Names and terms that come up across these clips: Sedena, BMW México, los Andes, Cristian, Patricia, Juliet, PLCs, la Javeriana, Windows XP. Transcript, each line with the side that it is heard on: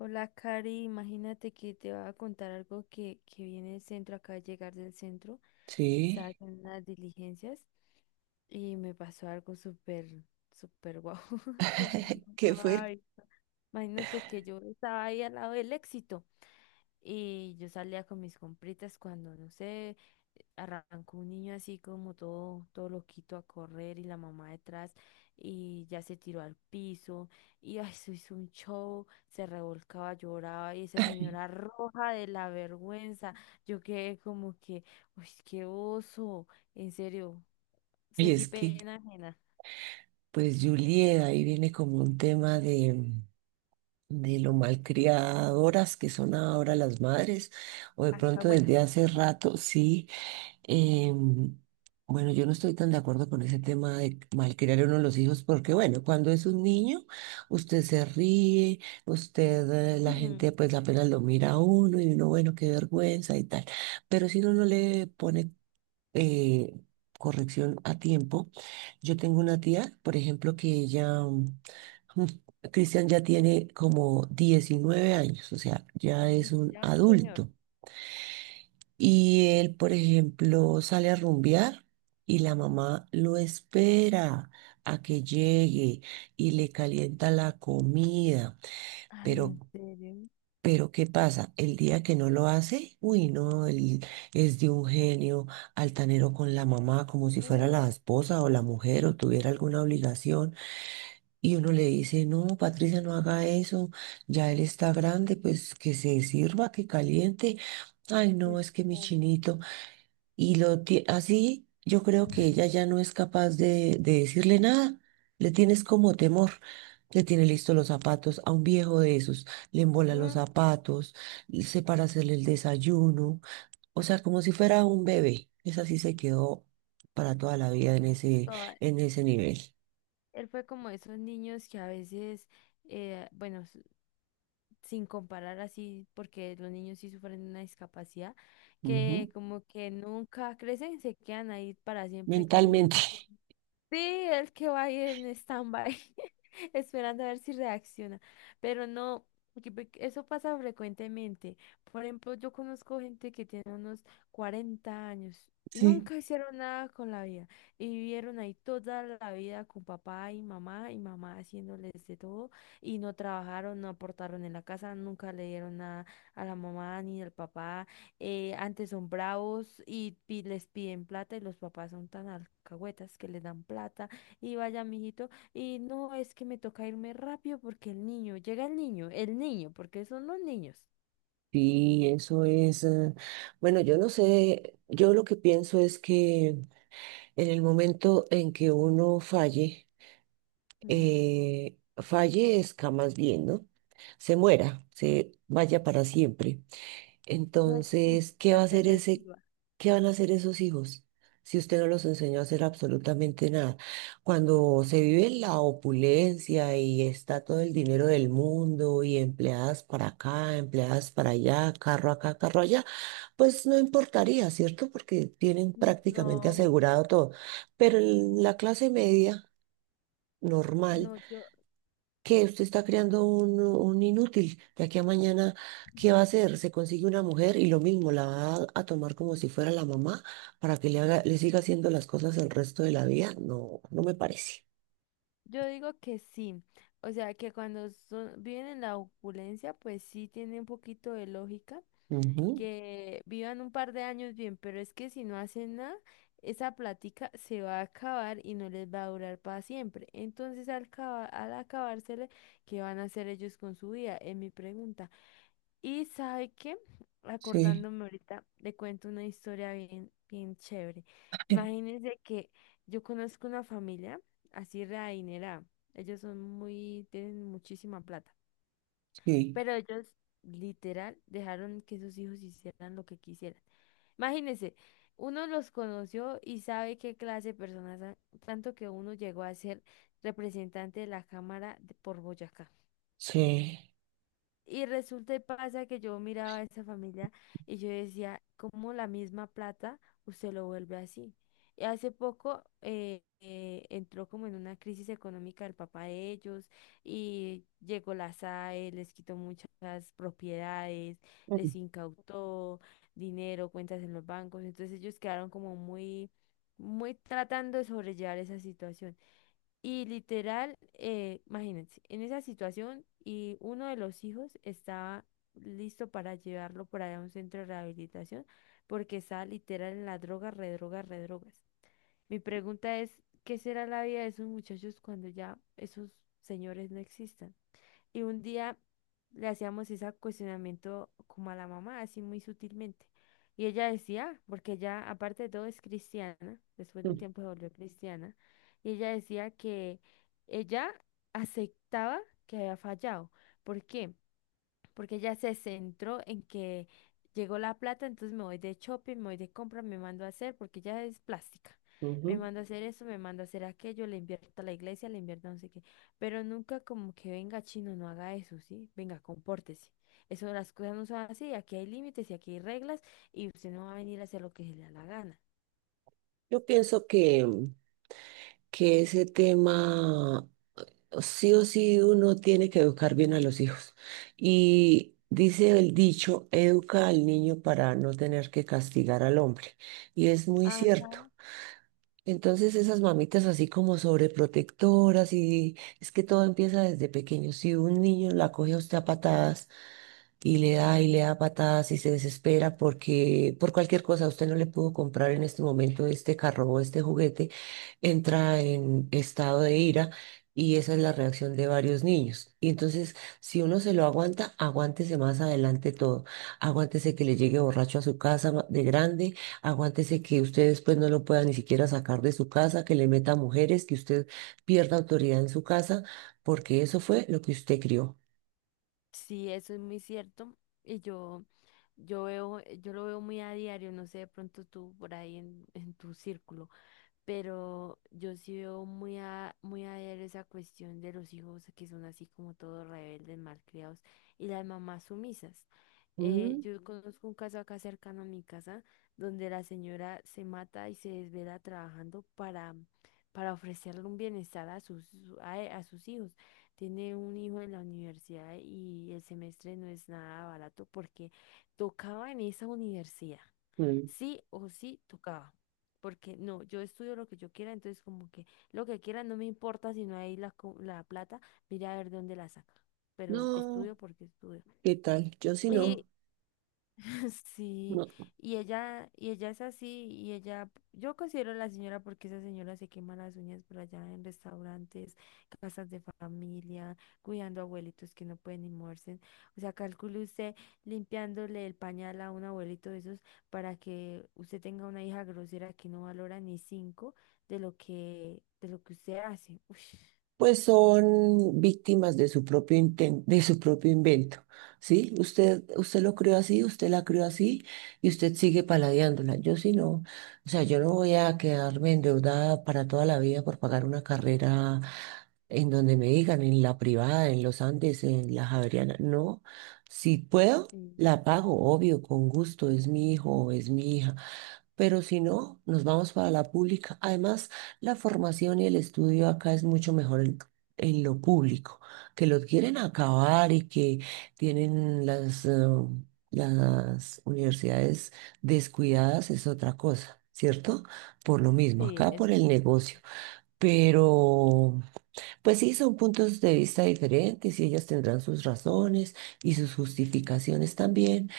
left: Hola, Cari, imagínate que te voy a contar algo que viene del centro, acaba de llegar del centro, estaba
right: Sí.
left: haciendo unas diligencias y me pasó algo súper, súper guau, pues
right: ¿Qué
left: no,
right: fue?
left: ay, imagínate que yo estaba ahí al lado del Éxito y yo salía con mis compritas cuando, no sé, arrancó un niño así como todo loquito a correr y la mamá detrás y ya se tiró al piso y ay, se hizo un show, se revolcaba, lloraba y esa señora roja de la vergüenza. Yo quedé como que, uy, qué oso, en serio,
right: Y
left: sentí
right: es que,
left: pena ajena.
right: pues, Juliet, ahí viene como un tema de, lo malcriadoras que son ahora las madres, o de pronto desde
left: Alcahuetas.
right: hace rato, sí. em, bueno, yo no estoy tan de acuerdo con ese tema de malcriar a uno de los hijos, porque, bueno, cuando es un niño, usted se ríe, usted, la gente,
left: Ujú.
right: pues, apenas lo mira a uno y uno, bueno, qué vergüenza y tal. Pero si uno no le pone eh, corrección a tiempo. Yo tengo una tía, por ejemplo, que ella, mm, Cristian ya tiene como 19 años, o sea, ya es un
left: Ya un señor.
right: adulto. Y él, por ejemplo, sale a rumbear y la mamá lo espera a que llegue y le calienta la comida.
left: Ay,
right: Pero
left: en serio.
right: pero ¿qué pasa? El día que no lo hace, uy, no, él es de un genio altanero con la mamá, como si fuera
left: Mm.
right: la esposa o la mujer o tuviera alguna obligación. Y uno le dice, no, Patricia, no haga eso, ya él está grande, pues que se sirva, que caliente. Ay, no,
left: Pues
right: es que mi
left: claro.
right: chinito. Y así yo creo que ella ya no es capaz de decirle nada. Le tienes como temor. Le tiene listos los zapatos a un viejo de esos. Le embola los
left: Mm.
right: zapatos, se para hacerle el desayuno. O sea, como si fuera un bebé. Esa sí se quedó para toda la vida
left: Toda-
right: en ese nivel.
left: Él fue como esos niños que a veces, bueno, sin comparar así, porque los niños sí sufren una discapacidad,
right: Ujú.
left: que como que nunca crecen, se quedan ahí para siempre como en
right: Mentalmente.
left: un... Sí, el que va ahí en stand-by, esperando a ver si reacciona. Pero no, porque eso pasa frecuentemente. Por ejemplo, yo conozco gente que tiene unos 40 años y
right: Sí.
left: nunca hicieron nada con la vida. Y vivieron ahí toda la vida con papá y mamá, y mamá haciéndoles de todo. Y no trabajaron, no aportaron en la casa, nunca le dieron nada a la mamá ni al papá. Antes son bravos y, les piden plata, y los papás son tan alcahuetas que les dan plata y vaya, mijito. Y no, es que me toca irme rápido porque el niño, llega el niño, porque son los niños.
right: Sí, eso es. Bueno, yo no sé. Yo lo que pienso es que en el momento en que uno falle,
left: Mm.
right: fallezca más bien, ¿no? Se muera, se vaya para siempre.
left: No existe,
right: Entonces, ¿qué va a
left: se
right: hacer ese,
left: desviva.
right: qué van a hacer esos hijos? Si usted no los enseñó a hacer absolutamente nada. Cuando se vive en la opulencia y está todo el dinero del mundo y empleadas para acá, empleadas para allá, carro acá, carro allá, pues no importaría, ¿cierto? Porque tienen prácticamente
left: No,
right: asegurado todo. Pero en la clase media, normal,
left: no, yo,
right: que usted está creando un inútil. De aquí a mañana, ¿qué va a hacer? Se consigue una mujer y lo mismo, la va a tomar como si fuera la mamá para que le haga, le siga haciendo las cosas el resto de la vida. No, no me parece.
left: yo digo que sí. O sea, que cuando son, viven en la opulencia, pues sí tiene un poquito de lógica
right: Ujú.
left: que vivan un par de años bien, pero es que si no hacen nada, esa plática se va a acabar y no les va a durar para siempre. Entonces, al acabársele, ¿qué van a hacer ellos con su vida? Es mi pregunta. Y sabe qué,
right: Sí,
left: acordándome ahorita, le cuento una historia bien, bien chévere.
right: sí,
left: Imagínense que yo conozco una familia así readinerada. Ellos son muy, tienen muchísima plata.
right: sí.
left: Pero ellos literal dejaron que sus hijos hicieran lo que quisieran. Imagínense, uno los conoció y sabe qué clase de personas son, tanto que uno llegó a ser representante de la Cámara de- por Boyacá.
right: Sí.
left: Y resulta y pasa que yo miraba a esa familia y yo decía, ¿cómo la misma plata usted lo vuelve así? Y hace poco entró como en una crisis económica el papá de ellos y llegó la SAE, les quitó muchas propiedades,
right: Mm.
left: les incautó dinero, cuentas en los bancos. Entonces ellos quedaron como muy, muy tratando de sobrellevar esa situación. Y literal, imagínense, en esa situación, y uno de los hijos estaba listo para llevarlo por allá a un centro de rehabilitación porque estaba literal en la droga, redroga, redrogas. Mi pregunta es, ¿qué será la vida de esos muchachos cuando ya esos señores no existan? Y un día le hacíamos ese cuestionamiento como a la mamá, así muy sutilmente. Y ella decía, porque ella aparte de todo es cristiana, después de un
right: Mm,
left: tiempo se volvió cristiana, y ella decía que ella aceptaba que había fallado. ¿Por qué? Porque ella se centró en que llegó la plata, entonces me voy de shopping, me voy de compra, me mando a hacer, porque ella es plástica. Me
right: ujú.
left: mando a hacer eso, me mando a hacer aquello, le invierto a la iglesia, le invierto a no sé qué. Pero nunca como que venga chino, no haga eso, ¿sí? Venga, compórtese. Eso, las cosas no son así, aquí hay límites y aquí hay reglas y usted no va a venir a hacer lo que se le da la gana.
right: Yo pienso que, mm, que ese tema sí o sí uno tiene que educar bien a los hijos. Y dice el dicho, educa al niño para no tener que castigar al hombre. Y es muy cierto.
left: Ajá.
right: Entonces esas mamitas así como sobreprotectoras y es que todo empieza desde pequeño. Si un niño la coge a usted a patadas, y le da patadas y se desespera porque por cualquier cosa usted no le pudo comprar en este momento este carro o este juguete, entra en estado de ira y esa es la reacción de varios niños. Y entonces, si uno se lo aguanta, aguántese más adelante todo. Aguántese que le llegue borracho a su casa de grande, aguántese que usted después no lo pueda ni siquiera sacar de su casa, que le meta mujeres, que usted pierda autoridad en su casa, porque eso fue lo que usted crió.
left: Sí, eso es muy cierto. Y yo veo, yo lo veo muy a diario, no sé, de pronto tú por ahí en tu círculo. Pero yo sí veo muy a, muy a ver esa cuestión de los hijos que son así como todos rebeldes, malcriados, y las mamás sumisas. Yo conozco un caso acá cercano a mi casa donde la señora se mata y se desvela trabajando para ofrecerle un bienestar a sus, a sus hijos. Tiene un hijo en la universidad y el semestre no es nada barato porque tocaba en esa universidad,
right: Ujú.
left: sí o sí tocaba. Porque no, yo estudio lo que yo quiera, entonces como que lo que quiera no me importa si no hay la, la plata, mira a ver de dónde la saca. Pero
right: No,
left: estudio porque estudio.
right: ¿qué tal? Yo sí
left: Y
right: no,
left: sí,
right: no.
left: y ella es así, y ella, yo considero a la señora porque esa señora se quema las uñas por allá en restaurantes, casas de familia, cuidando abuelitos que no pueden ni moverse. O sea, calcule usted limpiándole el pañal a un abuelito de esos para que usted tenga una hija grosera que no valora ni cinco de lo que usted hace. Ush.
right: Pues son víctimas de su propio de su propio invento, ¿sí? Usted, usted lo creó así, usted la creó así y usted sigue paladeándola. Yo sí no, o sea, yo no voy a quedarme endeudada para toda la vida por pagar una carrera en donde me digan, en la privada, en los Andes, en la Javeriana. No, si puedo,
left: Sí,
right: la pago, obvio, con gusto, es mi hijo, es mi hija. Pero si no, nos vamos para la pública. Además, la formación y el estudio acá es mucho mejor en lo público, que lo quieren acabar y que tienen las universidades descuidadas es otra cosa, ¿cierto? Por lo mismo,
left: sí,
right: acá por
left: eso
right: el
left: sí.
right: negocio. Pero, pues sí, son puntos de vista diferentes y ellas tendrán sus razones y sus justificaciones también.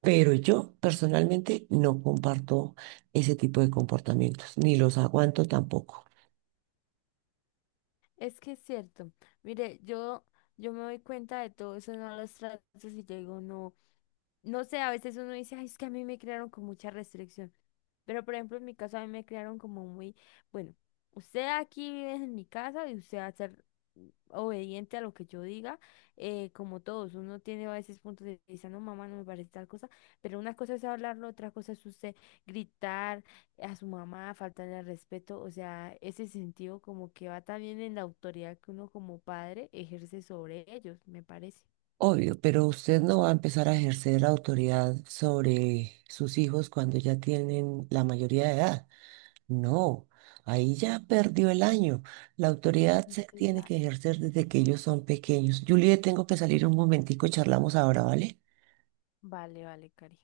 right: Pero yo personalmente no comparto ese tipo de comportamientos, ni los aguanto tampoco.
left: Es que es cierto. Mire, yo me doy cuenta de todo eso en los tratos y yo digo, no, no sé, a veces uno dice, ay, es que a mí me crearon con mucha restricción. Pero, por ejemplo, en mi caso, a mí me crearon como muy, bueno, usted aquí vive en mi casa y usted va a ser obediente a lo que yo diga, como todos. Uno tiene a veces puntos de vista, no, mamá, no me parece tal cosa. Pero una cosa es hablarlo, otra cosa es usted gritar a su mamá, faltarle al respeto. O sea, ese sentido como que va también en la autoridad que uno como padre ejerce sobre ellos, me parece.
right: Obvio, pero usted no va a empezar a ejercer autoridad sobre sus hijos cuando ya tienen la mayoría de edad. No, ahí ya perdió el año. La autoridad se
left: Entonces
right: tiene
left: ya.
right: que ejercer desde que ellos son pequeños. Juliet, tengo que salir un momentico, charlamos ahora, ¿vale?
left: Vale, vale, Cari.